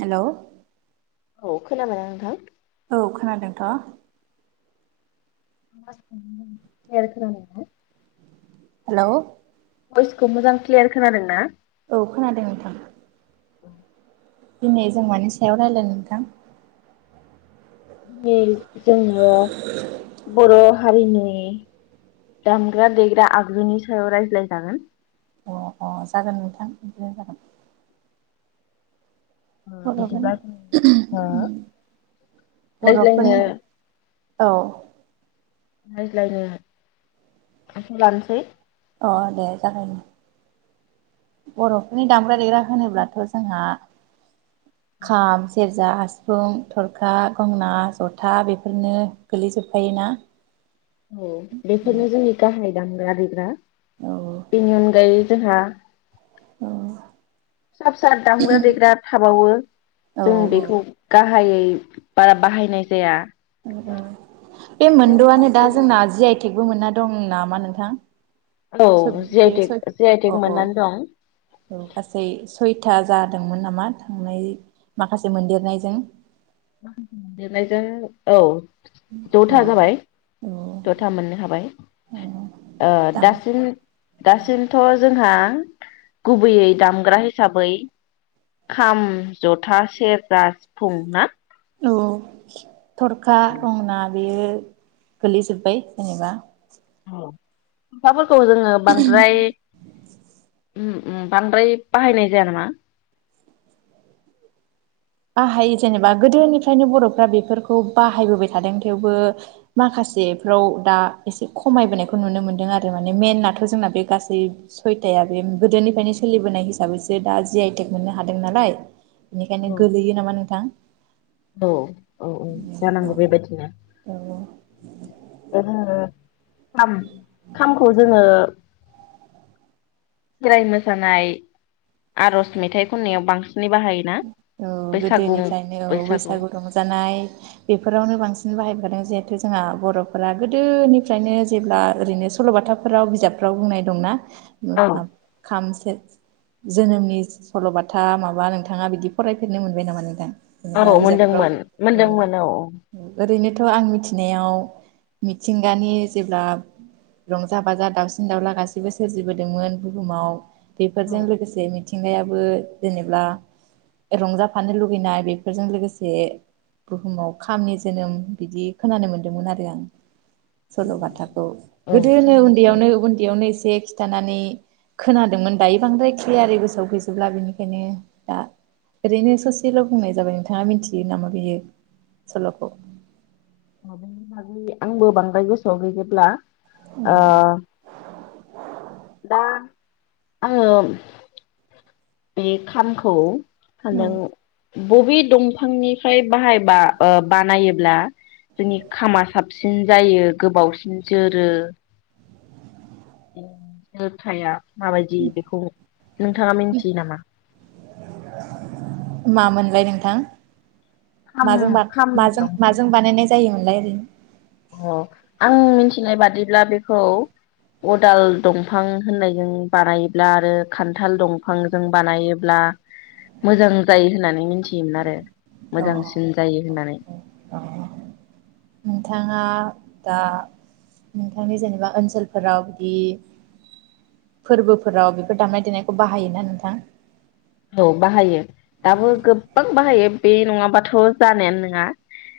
Hello. औ खोनाबाय ना नोंथां? औ खोनादोंथ'। [inaudible] हेल' भयइसखौ मोजां क्लियार खोनादों ना? औ खोनादों नोंथां। दिनै जों मानि सायाव रायजलाय नोंथां। [inaudible] जोङो बर' हारिनि दामग्रा देग्रा आगजुनि सायाव रायज्लायजागोन। अ अ जागोन नोंथां बिदिनो जागोन। ओ बर'फोरनि बिदिब्ला ओ ओम रायज्लायनो बर'फोरनि औ रायज्लायनो आसा [unintelligible] लानोसै अ दे जागायनि बर'फोरनि दामग्रा देग्रा होनोब्लाथ' जोंहा खाम सेरजा सि सिफुं थरखा गंना जथा बेफोरनो गोलैजोबखायोना। औव बेफोरनो जोंनि गाहाय दामग्रा देग्रा औ औ बेनि अनगायै जोंहा अ फिसा फिसा दामग्रा देग्रा थाबावो औ जों बेखौ गाहायै बारा बाहायनाय जाया। बे जों मोनद'आनो दा गुबैयै जोंना जि आइटेकबो मोनना दं नामा नोंथां। सोब औव जे बे आइटेक जे आइटेक मोननानै दं। औव गासै सयथा जादोंमोन नामा थांनाय माखासे मोनदेरनायजों लिरनायजों औव औ द'था जाबाय। औ द'था मोननो हाबाय। ओ दाम दासिम दासिमथ' जोंहा गुबैयै दामग्रा हिसाबै खाम जथा सेरजा सिफुं ना? औव थरखा दंना बेयो गोलैजोब्बाय जेनेबा [unintelligible] फोरखौ जोङो बांद्राय ओम ओम बांद्राय बाहायनाय जाया नामा। बाहाय जेनेबा गोदोनिफ्रायनो बर'फ्रा बेफोरखौ बाहायबोबाय थादों थेवबो माखासेफ्राव दा एसे खमायबोनायखौ नुनो मोनदों आरो माने मेनाथ' जोंना बे गासै सयथाया बे गोदोनिफ्रायनो सोलिबोनाय हिसाबैसो दा जि आइटेक मोननो हादों नालाय बेनिखायनो गोलैयो नामा नोंथां। औव औव औव जानांगौ बेबायदिनो औ औ [unintelligible] जोङो खाम खामखौ जोङो खोराय मोसानाय आर'ज मेथाइ खननायाव बांसिनै बाहायो। ना बैसागु नंगौ बैसागु रंजानाय बेफोरावनो बांसिन बाहायखादों जिहेथु जोंहा बर'फोरा गोदोनिफ्रायनो जेब्ला ओरैनो सल'बाथा फोराव बिजाबफोराव बुंनाय दंना। औ खाम से से जोनोमनि सल'बाथा माबा नों नोंथाङा बिदि फरायफेरनो मोनबाय नामा नोंथां। औ जेनेबा बिजाबफोराव मोनदोंमोन मोनदोंमोन औ ओरैनोथ' आं मिथिनायाव मिथिंगानि जेब्ला रंजा बाजा दाउसिन दाउला गासैबो सोरजिबोदोंमोन बुहुमाव औ बेफोरजों लोगोसे मिथिंगायाबो जेनेबा रंजाफानो लुगैनाय बेफोरजों लोगोसे बुहुमाव खामनि जोनोम बिदि खोनानो मोन्दोंमोन आरो आं। औ सल'बाथाखौ औ गोदोनो खामनाय उन्दैयावनो सल'बा उन्दैयावनो एसे खिथानानै खोनादोंमोन दायो बांद्राय क्लियारि गोसोआव गैजोबला बेनिखायनो दा ओरैनो ससेल' बुंनाय जाबाय नोंथाङा मिथियो नामा बियो सल'खौ बेनि बागै आंबो बांद्राय गोसोआव गैजोबला ओ औ दा आङो बे खामखौ हेलौ बबे दंफांनिफ्राय बाहायबा ओ बानायोब्ला जोंनि खामा साबसिन जायो गोबावसिन जोरो। जोरथाया माबायदि बेखौ नोंथाङा मिथियो नामा? मा मोनलाय नोंथां? खाम माजों बा खाम माजों दंफां माजों बानायनाय जायोमोनलाय ओरैनो? अ आं मिथिनाय बादिब्ला बेखौ अदाल दंफां होननायजों बानायोब्ला आरो खान्थाल दंफां जों बानायोब्ला मोजां जायो होननानै मिथियोमोन आरो। मोजांसिन जायो होननानै अ नोंथाङा दा नोंथांनि जेनेबा ओनसोलफोराव बिदि फोरबोफोराव बेफोर दामनाय देनायखौ बाहायोना नोंथां? औ बाहायो दाबो गोबां बाहायो बे नङाबाथ जानायानो नङा।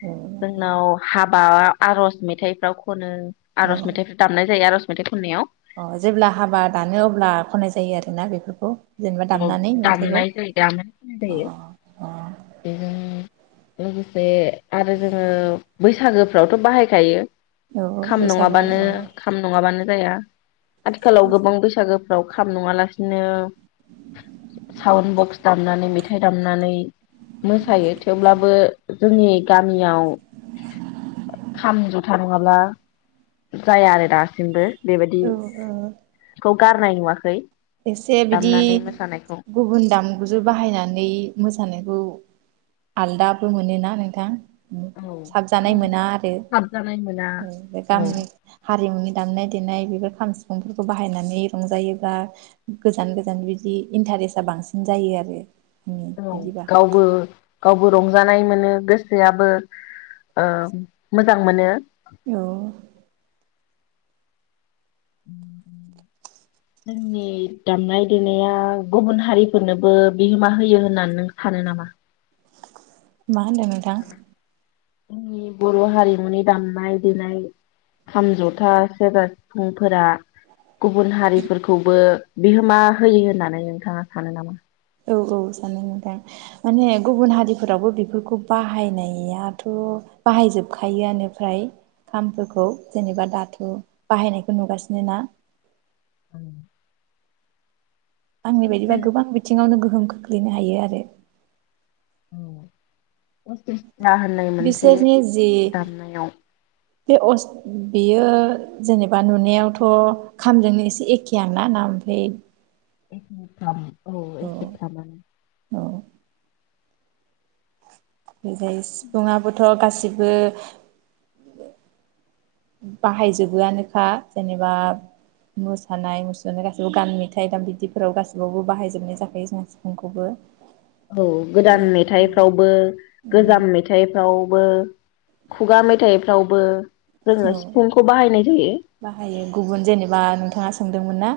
औ जोंनाव हाबा आरज' मेथाइफ्राव खनो आरज' मेथाइ दामनाय जायो आरज' मेथाइ खननायाव। अ जेब्ला हाबा दानो अब्ला खनाय जायो आरोना बेफोरखौ जेनेबा औ दामनानै मेथाइखौ दामनाय जायो दामनाय होननाय जायो औ बिजों लोगोसे आरो जोङो बैसागोफ्रावथ बाहायखायो। औ खाम बैसागु नङाबानो औ खाम नङाबानो जाया आथिखालाव गोबां बैसागोफ्राव खाम नङालासिनो साउन बक्स दामनानै मेथाइ दामनानै मोसायो थेवब्लाबो जोंनि गामियाव खाम जथा नङाब्ला जाया आरो दासिमबो। बेबायदि औ औ खौ गारनाय नुवाखै एसे बिदि दामनानै मोसानायखौ। गुबुन दामजु बाहायनानै मोसानायखौ आलदाबो मोनोना नोंथां। औ साबजानाय आं मोना आरो साबजानाय मोना उम औ गामिनि हारिमुनि दामनाय देनाय बेफोर खाम सिफुंफोरखौ बाहायनानै रंजायोब्ला गोजान गोजान बिदि इन्टारेस्टआ बांसिन जायो आरो। आंनि औ बिदिबा गावबो गावबो रंजानाय मोनो गोसोयाबबो ओ मोजां मोनो। औ [inaudible] जोंनि दामनाय देनाया गुबुन हारिफोरनोबो बिहोमा होयो होननानै नों सानो नामा? मा होनदों नोंथां? जोंनि बर' हारिमुनि दामनाय देनाय खाम, जथा, सेरजा, सिफुंफोरा गुबुन हारिफोरखौबो बिहोमा होयो होननानै नोंथाङा सानो नामा? औ औ सानो नोंथां। माने गुबुन हारिफोरावबो बेफोरखौ बाहायनायाथ' बाहायजोबखायो आनो फ्राय खामफोरखौ जेनेबा दाथु बाहायनायखौ नुगासिनो ना। [inaudible] आंनि बायदिबा गोबां बिथिङावनो गोहोम खोख्लैनो हायो आरो। औ पसिस्था होननाय मोनसे बिसोरनि जि दामनायाव बे अस बेयो जेनेबा नुनायावथ खामजोंनो एसे एखे आनो ना ना ओमफ्राय एखेथाम औ एखे थामानो औ जाय सिफुंङाबोथ' गासिबो बाहायजोबो आनोखा जेनेबा मोसानाय मुसुरनाय गासैबो गान मेथाइ दाम बिदिफोराव गासैबावबो बाहायजोबनाय जाखायो जोंहा सिफुंखौबो। औ बे गोदान मेथाइफ्रावबो औ गोजाम मेथाइ मेथाइफ्रावबो खुगा मेथाइफ्रावबो जोंङो औ सिफुं खौ बाहायनाय जायो। बाहायो गुबुन जेनेबा नोंथांङा सोंदोंमोन ना?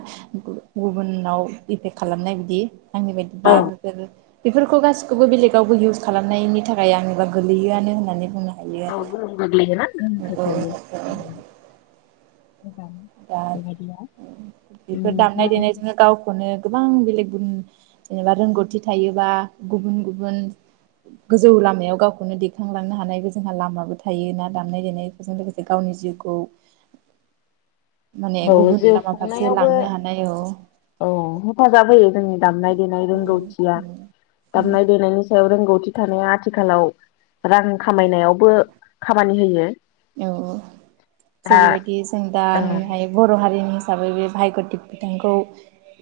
गुबुनाव इफेक्ट खालामनाय बिदि आंनि बायदिबा बेफोर। बेफोरखौ गासिखौबो बेलेगावबो इउस खालामनायनि थाखाय आंङोबा गोलैयोआनो होननानै बुङो। औ गोहोम गोग्लैगोना गोहोम खोख्लैयो मोजां। दा बेबायदिया बेफोर दामनाय ओमफ्राय देनायजोंनो गाव खौनो गोबां बेलेग गुन जेनेबा रोंगौथि थायोबा गुबुन गुबुन गोजौ लामायाव गावखौनो दैखांलांनो हानायबो जोंहा लामाबो थायो ना दामनाय देनायफोरजों लोगोसे गावनि जिउखौ माने औ गुबुन जिउ लामा फारसे खुंनायावबो। लांनो हानाय औ औ हेफाजाब होयो जोंनि दामनाय देनाय उम रोंगौथिया उम उम दामनाय-देनायनि रोंगौथि थानाया आथिखालाव रां खामायनायावबो खामानि होयो। औ दा जेरैबायदि जों दा औ नुनो हायो। बर' हारिनि हिसाबै बे भागग्यतिक बिथांखौ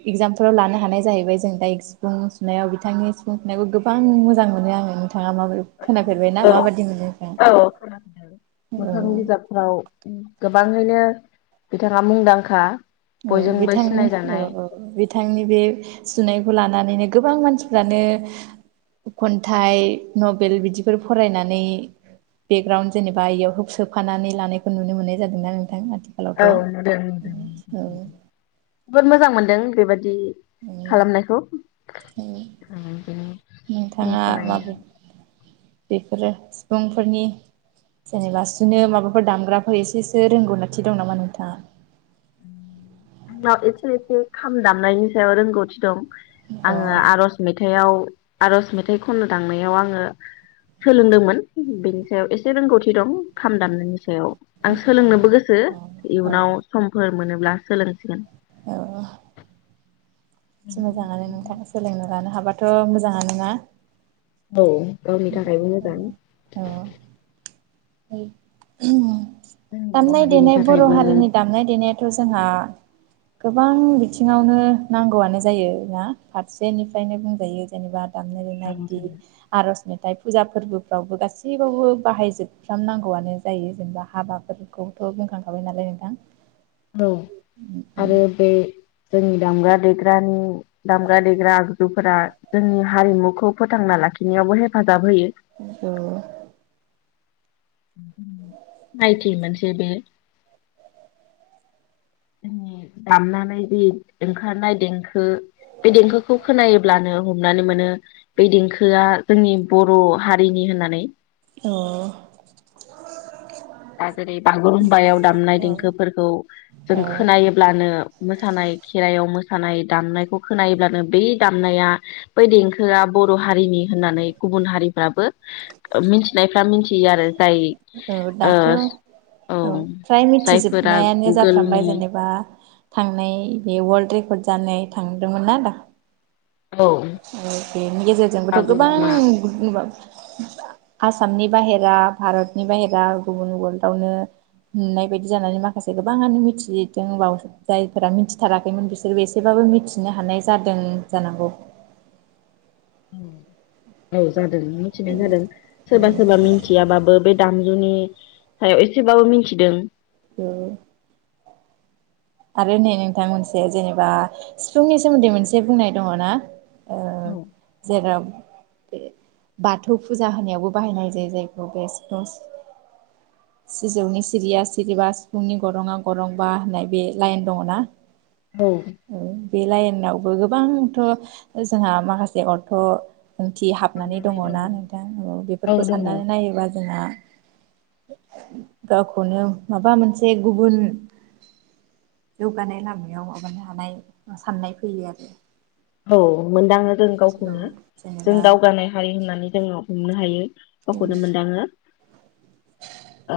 इगजामफोराव लानो हानाय जाहैबाय जों दा सिफुं सुनायाव बिथांनि सिफुं सुनायखौ गोबां मोजां मोनो आंङो। नांङा माबोरै खोनाफेरबायनाा मा आबाद मोनो नोंथाङा? औ खोनादों औ मोखां बिजाब। औ गोबांङैनो बिथाङा मुंदांखा। औ बयजोंबो बिथांनि सिनाय औ जानाय औ बिथांनि बे सुनायखौ लानानैनो गोबां मानसिफ्रानो खन्थाइ नभेल बिदिफोर फरायनानै बेकग्राउन्ड जेनेबा इयाव होब सोफानानै लानायखौ नुनो मोननाय जादोंना नोंथां। औ नुदों जोबोद मोजां मोनदों बे बायदि औ खालामनायखौ बिनो नोंथांङा माबै बेफोरो सुबुंफोरनि जेनेबा सुनो माबाफोर दामग्राफोर एसेसो रोंगौनाथि दं नामा नोंथाङा? आंनाव एसे एसे खाम दामनायनि सायाव रोंगौथि दं। अ आंङो आर'ज मेथाइाव आर'ज मेथाइ खन्नो थांनायाव आंङो। सोलोंदोंमोन बेनि सायाव एसे रोंगौथि दं खाम दामनायनि सायाव आं अ सोलोंनोबो गोसो औ औ इयुनाव समफोर मोनोब्ला सोलोंसिगोन औ। मोजांङानो नोंथां सोलोंनो लानो हाबाथ' मोजांङावनो ना? औ गावनि थाखायबो मोजां। औ। जोंनि बर' दामनाय हारिनि देनाय बर' थाखायबो हारिनि दामनाय देनायाथ' जोंहा। गोबां बिथिङावनो नांगौआनो जायो ना फारसेनिफ्रायनो बुंजायो जेनेबा। दामनाय देनाय बिदि आर'ज मेथाइ फुजा फोरबोफ्रावबो गासैबावबो बाहायजोब सुफ्राम नांगौआनो जायो जेनेबा हाबाफोरखौथ' बुंखांखाबाय नालाय नोंथां। औ आरो बे जोंनि दामग्रा-देग्रानि दामग्रा देग्रा आगजुफोरा जोंनि हारिमुखौ फोथांना लाखिनायावबो हेफाजाब होयो। उम सिनायथि मोनसे बे दामनानै जि ओंखारनाय देंखो। बे देंखोखौ खोनायोब्लानो हमनानै मोनो। बे देंखोआ जोंनि बर' हारिनि होननानै अ दा जेरै बागुरुमबायाव दामनाय देंखोफोरखौ। जों औ खोनायोब्लानो मोसानाय खेराइयाव मोसानाय दामनायखौ खोनायोब्लानो बे दामनाया बै देंखोआ बर' हारिनि होननानै गुबुन हारिफ्राबो मिथिनायफ्रा मिथियो आरो जाय औ ओ दाथ' औ फ्राय जायफोरा मिथिजोबनायानो जाफ्रामबाय गुगोलनि जेनेबा थांनाय बे वाल्ड रेकर्ड जानाय थांदोंमोन ना औ आरो बेनि गेजेरजोंबोथ' बागुरुम्बा गोबां [unintelligible] आसामनि बाहेरा भारतनि बाहेरा गुबुन वार्ल्डावनो। नुनाय बायदि जानानै माखासे गोबाङानो मिथिजदों बाव जायफोरा मिथिथाराखैमोन बिसोरबो एसेबाबो मिथिनो हानाय जादों जानांगौ। उम। औ जादों मिथिनाय जादों सोरबा सोरबा मिथियाबाबो बे दामजुनि ओ एसेबाबो मिथिदों। ओ। आरो नै नोंथां मोनसे जेनेबा सिफुंनि सोमोन्दै मोनसे बुंनाय दङ ना? ओ औ जेराव बाथौ फुजा होनायावबो बाहायनाय जायो जायखौ बे सिफुं सिजौनि सिरिया सिरिबा सिफुंनि गरङा गरंबा होननाय बे लाइन दङ ना? औ। बे लाइनावबो गोबांथ' जोंहा माखासे अथ' ओंथि हाब नानै दङ ना नोंथां औ बेफोरखौ दङ साननानै नायोबा जोंहा गावखौनो माबा मोनसे गुबुन जौगानाय लामायाव माबानो हानाय साननाय फैयो आरो। औ मोनदाङो जों औ गावखौनो जों जेनेबा दावगानाय हारि होननानै जोङो हमनो हायो। गावखोनो मोनदाङो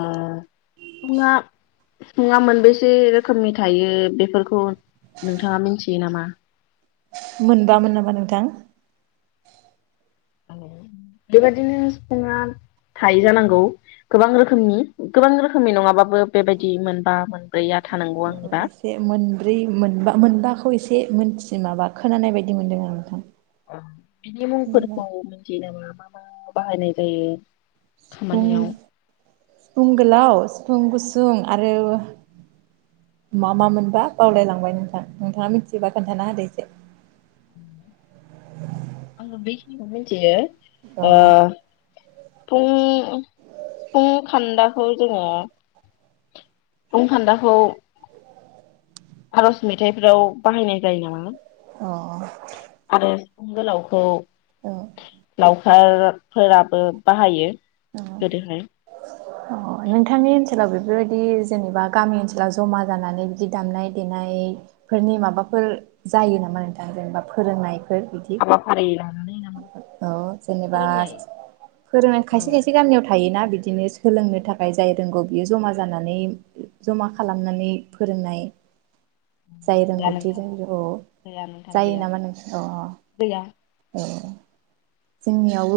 ओ फुंआ सिफुङा मोनबेसे रोखोमनि थायो बेफोरखौ नोंथाङा मिथियो नामा? मोनबा मोन नामा नोंथां? बेबायदिनो सिफुङा थायो जानांगौ गोबां रोखोमनि गोबां रोखोमनि नङाबाबो बेबायदि मोनबा मोन ब्रैया थानांगौ आंनिबा। बे मोनब्रै मोनबा मोनबाखौ एसे मोनथियो माबा खोनानाय बायदि मोनदों आरो नोंथां? बिनि जेनेबा मुंफोरखौ मिथियो नामा मा-मा बाहायनाय जायो? खामानियाव सिफुं- सिफुं गोलाव सिफुं गुसुं आरो मा- मा मोनबा बावलायलांबाय नोंथां नोंथाङा मिथियोबा खोन्थाना होदो एसे? आंबो बेखिनिखौ मिथियो अ ओ सिफुं सिफुं खान्दाखौ जोङो सिफुं खानदाखौ आर'ज मेथाइफोराव बाहायनाय जायो नामा? अ - अ। आरो सिफुं गोलावखौ औ। हारफोराबो बाहायो गोदोहाय। अ नोंथांनि ओनसोलाव बेफोरबायदि जेनेबा गामि ओनसोलाव जमा जानानै बिदि दामनाय देनायण फोरनि माबाफोर जायो नामा नोंथां जेनेबा फोरोंनायफोर बिदि? हाबाफारि लानानै नामा औ जेनेबा फोरोंनाय फोरों औ गामियाव थायोना बिदिनो सोलोंनो थाखाय जाय रोंगौ बियो जमा जानानै ज'मा खालामनानै फोरोंनाय। [inaudible] [unintelligible] जाय रोंगौथि नोंथां [unintelligible] औ गैया नोंथां जायो गैया नामा नोंसोर अ- गैया अ औ। जोंनियावबो